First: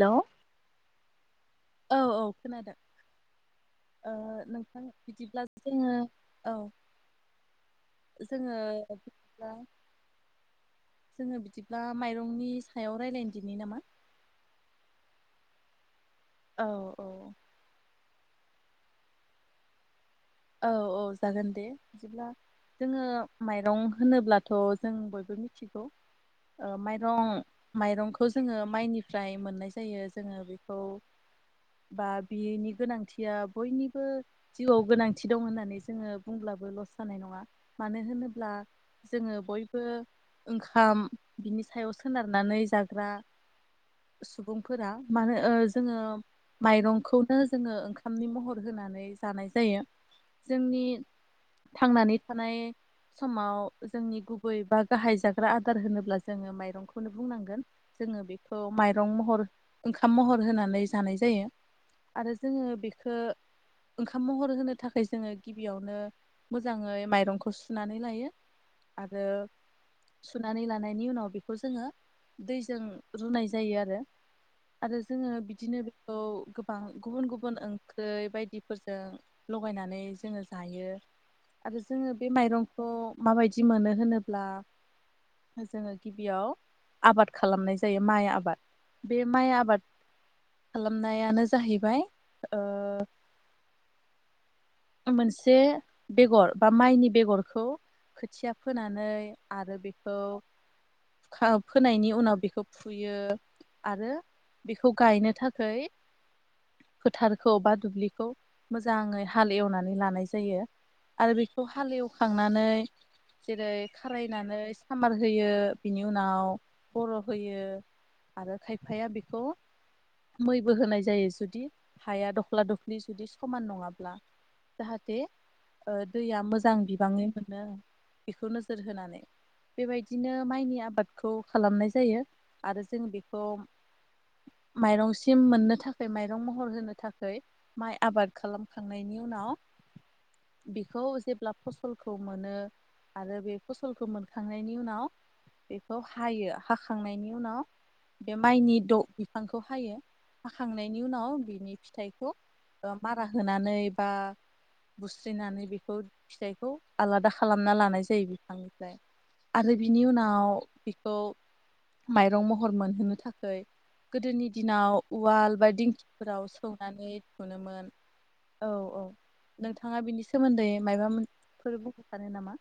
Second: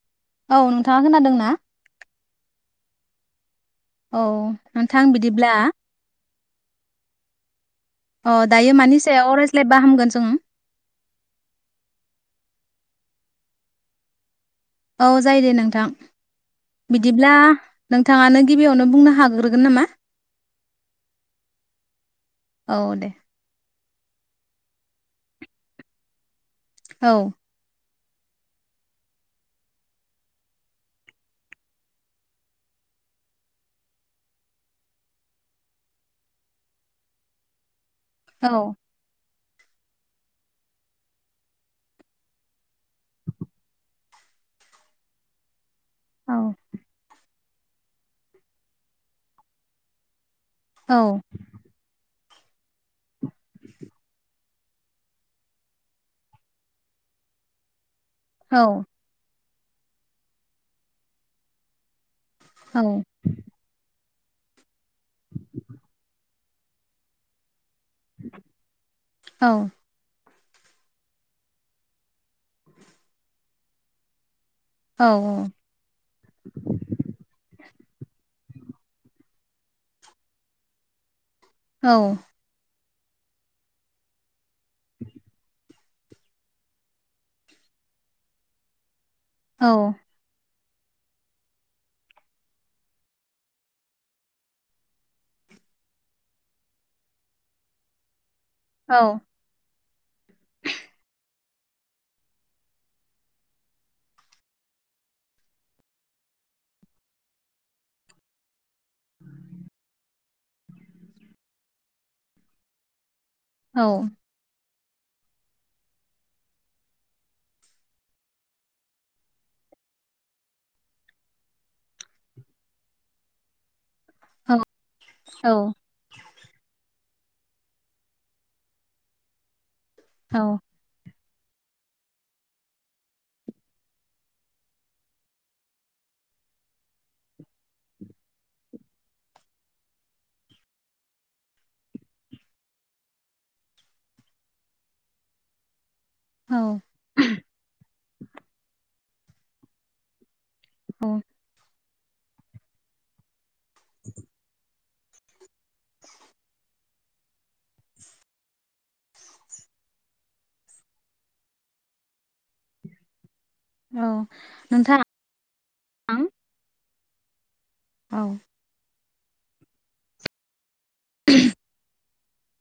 हेल' औ नोंथाङा खोनादोंना? औ औ खोनादों ओ औ नोंथां बिदिब्ला जोङो औ अ जोङो दायो मानि सायाव बिदिब्ला रायज्लायबा हामगोन जों जोङो बिदिब्ला माइरंनि सायाव रायज्लाय दिनि नामा औ जायो दे नोंथां औ औ बिदिब्ला नों थाङानो गिबियावनो बुंनो हाग्रोगोन नामा? औ औ जागोन दे बिदिब्ला औ जोङो दे माइरं होनोब्लाथ' जों बयबो मिथिगौ ओ औ माइरं माइरंखौ खौ जोङो माइनिफ्राय मोननाय जायो जोङो बेखौ बा बिनि गोनांथिया बयनिबो जिउआव गोनां थि दं होननानै जोङो बुंब्लाबो लस जानाय नङा मानो औ होनोब्ला जोङो बयबो ओंखाम बिनि सायाव सोनारनानै जाग्रा सुबुंफोरा मानो ओ जोङो औ माइरंखौ नो जोङो ओंखामनि महर होनानै जानाय जायो। जोंनि औ थांनानै थानाय समाव जोंनि गुबै बा गाहाय जाग्रा आदार होनोब्ला जोङो माइरंखौनो बुंनांगोन। जोङो बेखौ औ माइरं महर ओंखाम महर होनानै जानाय जायो। आरो जोङो औ बेखो ओंखाम महर होनो था खाय जोङो गिबियावनो मोजाङै माइरंखौ सुनानै लायो। आरो औ सुनानै लानायनि उनाव बेखौ जोङो दैजों रुनाय जायो आरो। आरो औ जोङो बिदिनो बेखौ गोबां गुबुन गुबुन ओंख्रै बायदिफोरजों लगायनानै जोङो जायो। आरो औ जोङो बे माइरं खौ माबायदि मोनो होनोब्ला [inaudible] जोङो गिबियाव आबाद खालामनाय जायो माइ आबाद। बे माइ आबाद औ खालामनायानो जाहैबाय ओ मोनसे बेगर बा माइनि बेगरखौ खोथिया फोनानै आरो बे खौ फोनायनि उनाव बेखौ फुयो आरो बेखौ गायनो थाखाय फोथारखौ बा दुब्लिखौ मोजाङै हाल एवनानै लानाय जायो। आरो बेखौ हाल एवखांनानै जेरै औ खारायनानै खामार होयो बिनि उनाव बर' होयो आरो खायफाया बेखौ मैबो होनाय जायो जुदि हाया दख्ला दफ्लि जुदि समान नङा ब्ला। जाहाथे दैया मोजां बि बाङै मोनो बेखौ नोजोर होनानै। बेबायदिनो औ माइनि आबाद खौ खालामनाय जायो। आरो जों बेखौ माइरंसिम मोननो थाखाय माइरं महर होनो थाखाय माइ आबाद खालाम खांनायनि उनाव बेखौ जेब्ला फसलखौ मोनो आरो बे फसलखौ मोनखांनायनि उनाव बे खौ हायो औ हाखांनायनि उनाव बे माइनि द बिफांखौ हायो। हाखांनायनि उनाव बिनि - फिथाइखौ ओ मारा हो होनानै बा बुस्रिनानै बेखौ फिथाइखौ आलादा खालामना लानाय जायो बिफांनिफ्राय। आरो बिनि उनाव बेखौ माइरं महर मोनहोनो था औ गोदोनि दिनाव नोंथां उवाल बा दिंखिफोराव सौ नानै थुनोमोन औ औ नोंथाङा बिनि सोमोन्दै मायबा मोन फोर बुं सानो नामा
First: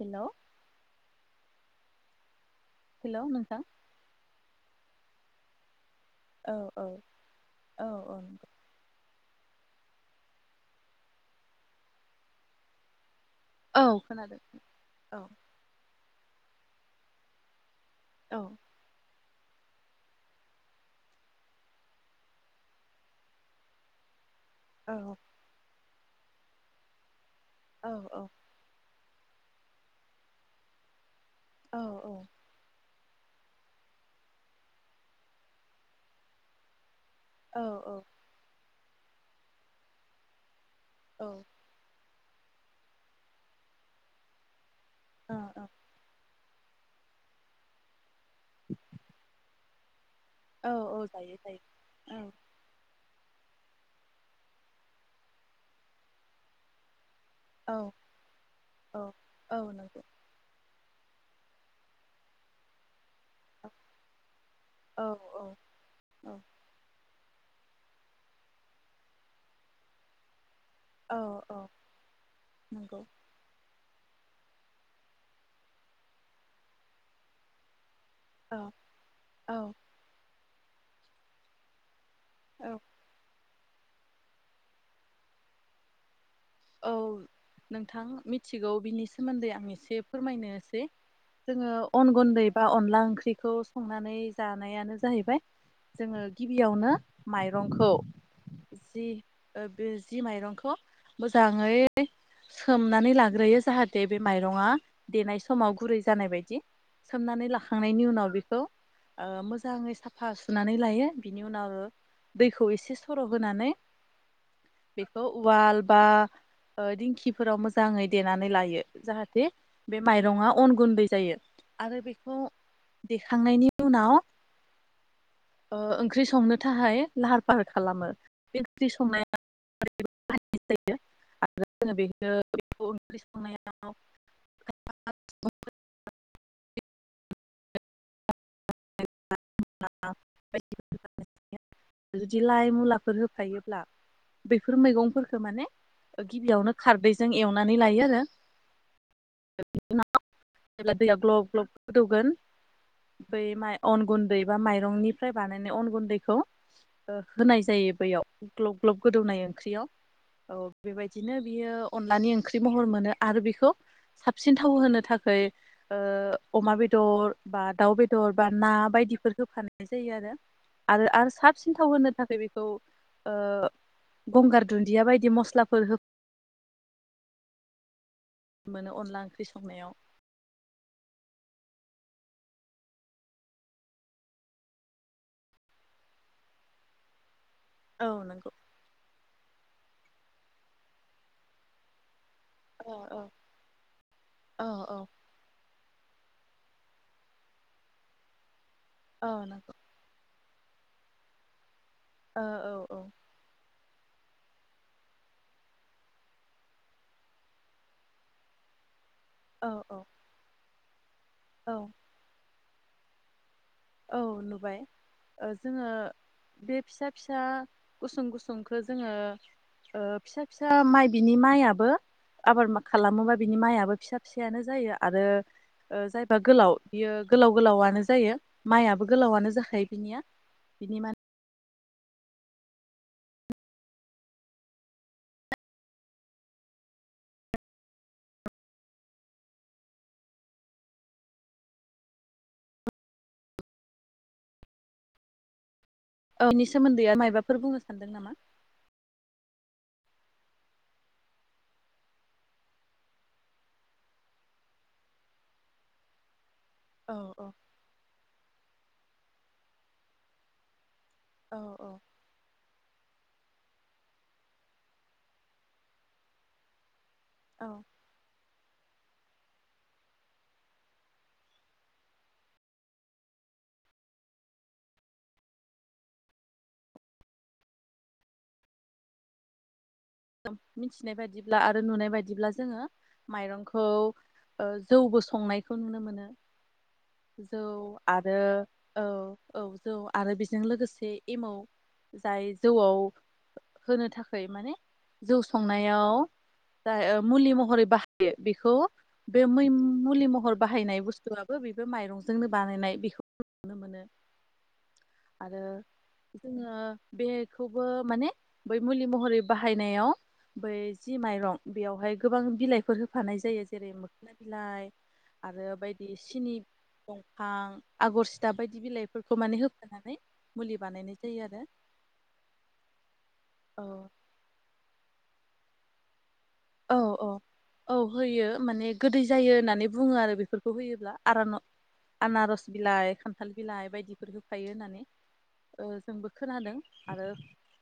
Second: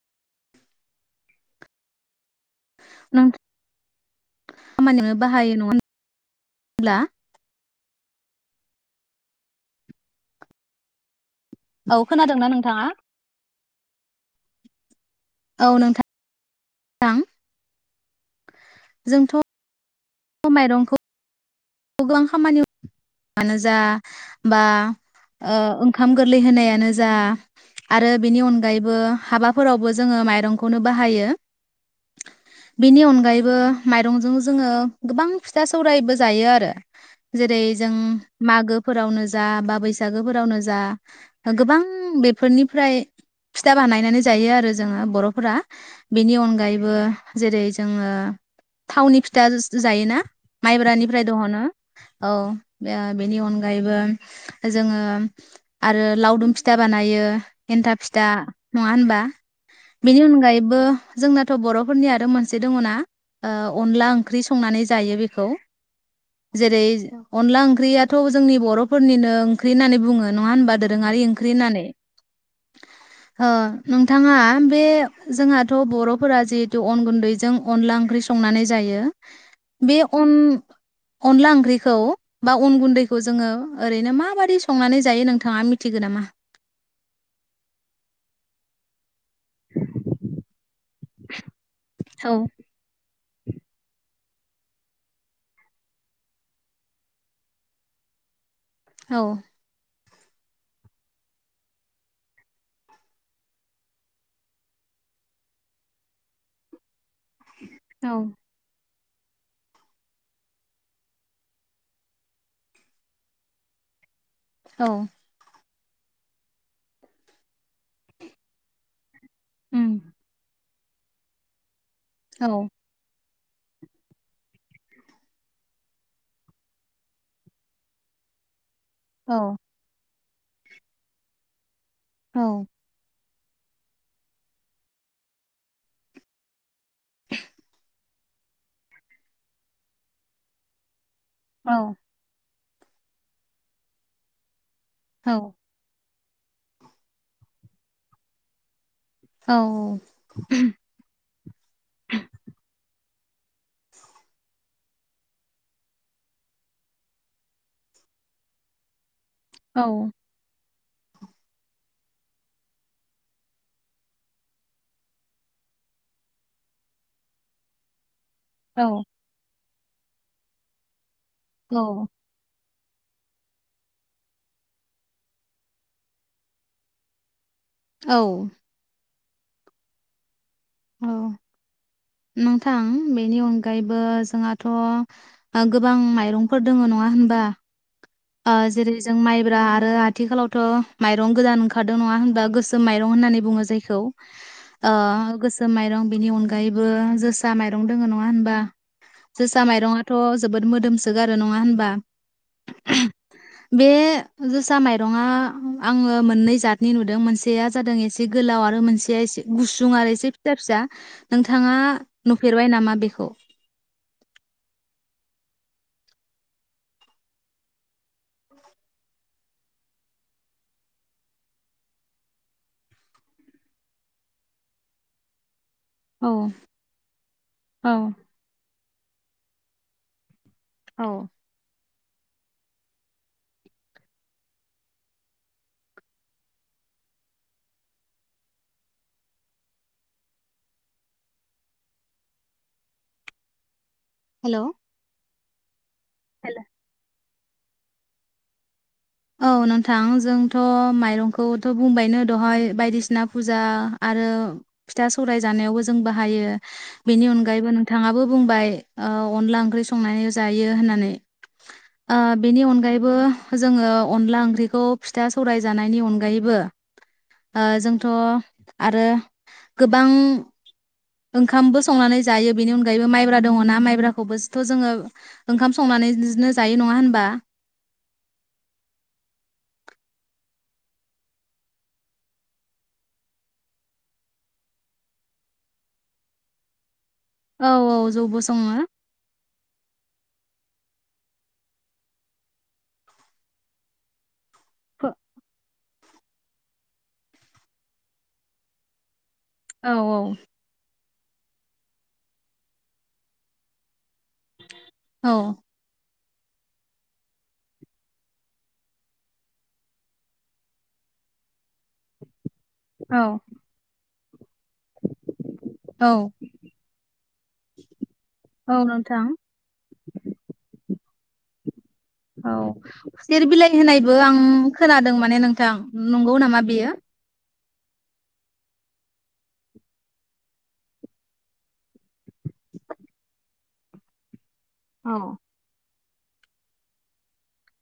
हेल' हेल' नोंथां खामानिबो बाहायो नङा होन‌ औ औ औ औ औ खोनादोंना नोंथाङा? औ खोनादों औ औ नोंथां‌ औ जोंथ' थ माइरंखौ गोबां खामानियाव मानो जा बा औ ओ ओंखाम गोरलै होनायानो जा औ आरो औ बेनि अनगायैबो हाबाफोरावबो जोङो माइरंखौनो बाहायो। औ औ बेनि अनगायैबो माइरंजों जोङो गोबां फिथा सौरायबो जायो आरो आरो औ जेरै जों मागो फोरावनो जा बा बैसागोफोरावनो ज बा ओ औ गोबां फोरनिफ्राय फिथा बानायनानै जायो आरो जोङो बर'फोरा औ बेनि अन अनगायैबो जेरै जोङो थावनि फिथा जायोना औ औ माइब्रानिफ्राय जायो जायो दङना औ ओ बेनि अनगायैबो जोङो आरो लावदुम फिथा बानायो। औ एन्था फिथा नङा औ होनबा? औ नंगौ बेनि अनगायैबो जोंनाथ' बर'फोरनि आरो मोनसे दङना औ ओ अनला ओंख्रि संनानै औ जायो औ बेखौ औ जेरै अनला ओंख्रियाथ' जोंनि बर'फोरनिनो ओंख्रि होननानै बुङो नङा होनबा? औ दोरोङारि ओंख्रि औ होननानै नंगौ ओ नोंथाङा बे जोंहाथ' बर'फोरा जिहेथु अन गुन्दैजों अनला ओं ओंख्रि औ संनानै जायो औ बे अन अनला ओंख्रिखौ बा औ अन गुन्दैखौ जोङो ओरैनो माबादि संनानै जायो नोंथाङा मिथिगौ नामा? औ नोंथां मिथिगौ बिनि सोमोन्दै आं एसे फोरमायनोसै जोङो अन औ गुन्दै बा अनला ओंख्रिखौ संनानै जानायानो जाहैबाय जोङो गिबियावनो माइरंखौ जि औ ओ बेस जि माइरंखौ मोजाङै सोमनानै लाग्रोयो जाहाथे बे माइरङा देनाय समाव गुरै जानाय बायदि। सोमनानै लाखांनायनि औ उनाव बेखौ ओ मोजाङै साफा सुनानै लायो बिनि उनाव दैखौ एसे सर' होनानै औ बेखौ उवाल बा ओ दिंखिफोराव मोजाङै देनानै लायो जाहाथे थे बे मायरङाव अन गुन्दै जायो। आरो बेखौ औ दे खांनायनि उनाव ओ ओंख्रि संनो थाखाय लाहार फाहार खालामो। ओंख्रि औ संनाया [unintelligible] [unintelligible] जों औ बेखौ [unintelligible] [unintelligible] [unintelligible] बिदि लाय मुलाफोर होफायोब्ला बेफोर मैगंफोरखो माने गिबियावनो खारदैजों एवनानै लायो आरो। औ जेब्ला दैया ग्लब ग्लब गोदौगोन बै माइ अन गुन्दै बा माइरंनिफ्राय बानायनाय अन गुन्दैखौ ओ होनाय जायो बैयाव ग्लब ग्लब। गोदौनाय औ ओंख्रियाव औ। बेबायदिनो बियो अनलानि ओंख्रि महर मोनो आरो बेखौ साबसिन थाव होनो था खाय ओ अमा बेदर बा दाउ बेद बेदर बा ना बायदिफोर होफा जायो आरो आरो आरो साबसिन औ थाव होनो थाखाय बेखौ औ ओ गंगार दुन्दिया बायदि मस्लाफोर हो औ मोनो अनला ओंख्रि ओंख्रि संनायाव औ नोंथां बेनि अनगायैबो जोंहाथ' ओ गोबां माइरंफोर दङ नङा होनबा? औ नंगौ आ जेरै जों माइब्रा ओ आरो आथिखालावथ' माइरं गोदान ओंखारदों नङा होन बा गोसोम औ माइं औ होननानै बुङो जायखौ औ ओ औ गोसोम सोम माइरं बिनि अनगायैबो जोसा माइरं दोङ नङा होनबा? औ जोसा नंगौ माइरंङाथ ज जोबोद मोदोमसोगारो नङा होनबा ओ औ औ बे जोसा माइरंङा आङो मोननै जादनि नुदों मोनसेया जादों एसे गोलाव आरो मो नसेया औ गुसुं औ आरो एसे फिसा फिसा औ नोंथाङा नु फेरबाय नामा बेखौ औ नुबाय ओ जोङो बे फिसा फिसा गुसुं गुसुंखो जोङो ओ फिसा फिसा माइ बिनि माइयाबो आबाद खालामोबा बिनि माइयाबो फिसा फिसायानो जायो आरो ओ औ जायबा गोलाव बियो गोलाव गोलावानो जायो। माइयाबो गोलावानो जाखायो बिनिया बिनि औ मा हेलौ औनि सोमोन्दैया मायबा फोर बुंनो सानदों नामा? औ नोंथां जोंथ' माइरंखौथ' बुंबायनो दहय बायदिसिना फुजा आरो फिथा सौराय जानायावबो जों बाहायो। औ बेनि औ अनगायैबो नोंथाङाबो बुंबाय ओ अनला ओंख्रि संनानै जायो होननानै औ औ ओ बेनि अनगायै बो जोङो अनला ओंख्रिखौ फिथा सौराय जानायनि अनगायैबो ओ औ जोंथ' आरो गोबां ओंखामबो संनानै जायो बेनि अनगायैबो माइब्रा दङना माइब्राखौबोसथ' जोङो ओंखाम संनानैजनो जायो नङा होनबा मिथिनाय बायदिब्ला आरो नुनाय बायदिब्ला जोङो माइरंखौ ओ जौबो संनायखौ नुनो मोनो जौ औ औ आरो जौबो सङो औ औ जौ आरो बिस जों लोगोसे एमाव जाय जौआव होनो थाखै माने औ जौ संनायाव जाय ओ मुलि महरै बाहायो बिखौ बे मै मुलि औ महर बाहायनाय बुस बुस्थुआबो बेबो माइरंजोंनो बानायनाय बेखौ नुनो मोनो आरो जोङो बेखौबो माने बै मुलि महरै बाहा फायनायाव बै जि माइरं बेयावहाय गोबां बिलाइफोर औ होफानाय जायो जेरै मो बिलाइ आरो औ बायदि सिनि दंफां आगर सिटा औ बायदि नोंथां बिलाइफोरखौ माने होफानानै मुलि बानायनाय जायो आरो औ खुसेर बिलाइ औ। होनायबो आं खोनादों माने नोंथां नंगौ नामा बेयो औ औ औ होयो माने गोदै जायो होननानै बुङो आरो बेफोरखौ होयोब्ला आरान आनारस बिलाइ खान्थाल बिलाइ बायदिफोरखौ थायो होननानै औ जोंबो खोनादों आरो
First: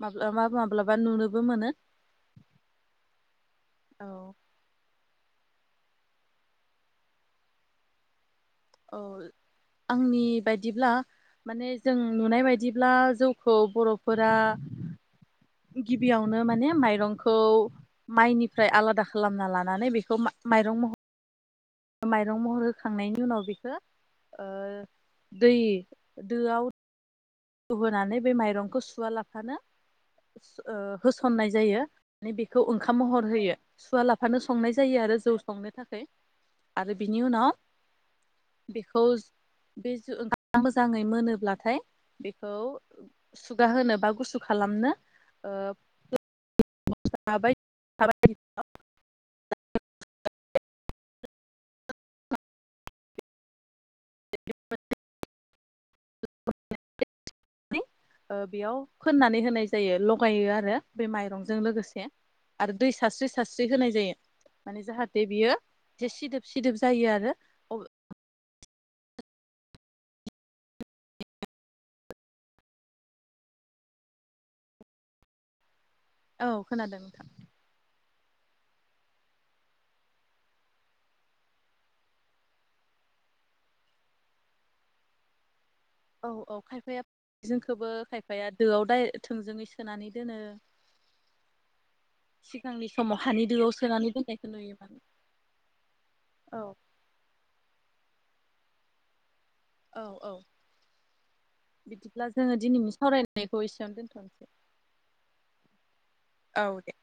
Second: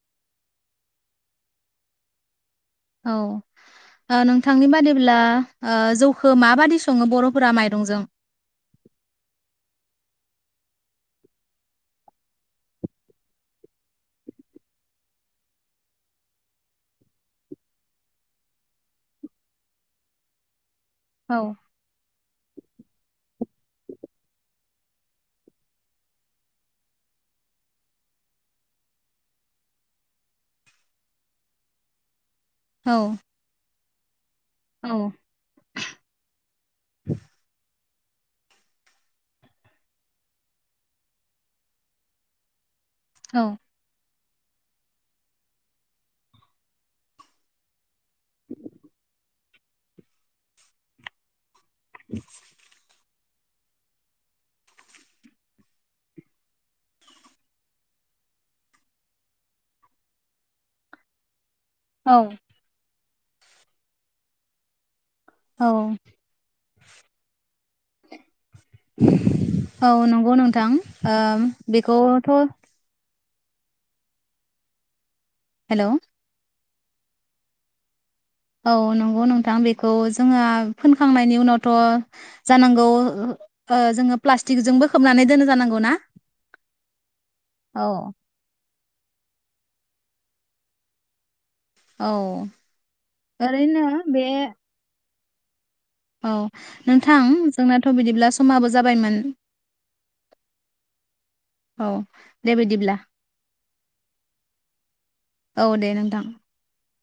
माब्लाबा माब्लाबा नुनोबो मोनो। औ औ नोंथांनि बादिब्ला जौखो माबादि सङो बर'फोरा माइरंजों औ आंनि बायदिब्ला माने जों नुनाय बायदिब्ला जौखौ बर'फोरा गिबियावनो माने माइरंखौ माइनिफ्राय आलादा खालामना लानानै बेखौ माइरं महर औ माइरं महर होखांनायनि उनाव बेखौ दै दोआव रुहोनानै बे माइरंखौ सुवा लाफानो होसननाय जायो। माने बेखौ ओंखाम औ महर होयो। सुवाला फानो संनाय औ जायो आरो जौ संनो थाखाय आरो बिनि उनाव बेखौ बेजों ओंखाम मोजाङै मोनोब्लाथाय बेखौ औ सुगा होनो बा गुसु खालामनो। [unintelligible] [unintelligible] [unintelligible] बेयाव फोननानै होनाय जायो लगायो आरो बे माइरंजों लोगोसे औ आरो दै। सास्रि सास्रि होनाय जायो माने जाहा थे बियो औ एसे सिदोब सि दोब जायो आरो। औ नंगौ नोंथां ओम बेखौथ' हेलौ। औ खोनादों नोंथां। औ नंगौ नोंथां बेखौ जोंहा फोनखांनायनि उनावथ' जानांगौ ओ जोङो प्लास्टिकजोंबो खोबनानै दोनो जानां औ औ खायफाया जों औ खोबो खायफाया दोआव दाय थोंजोङै सो सोनानै दोनो। औ सिगांनि समाव हानि दोआव ओरैनो सोनानै बे दोननायखौ नुयोमोन। औ नोंथां जोंनाथ' बिदिब्ला समाबो जाबायमोन। औ औ औ बिदिब्ला दे जोङो दिनैनि बिदिब्ला सावरायनायखौ एसेबां दोनथ'नोसै औ दे नोंथां। औ दे।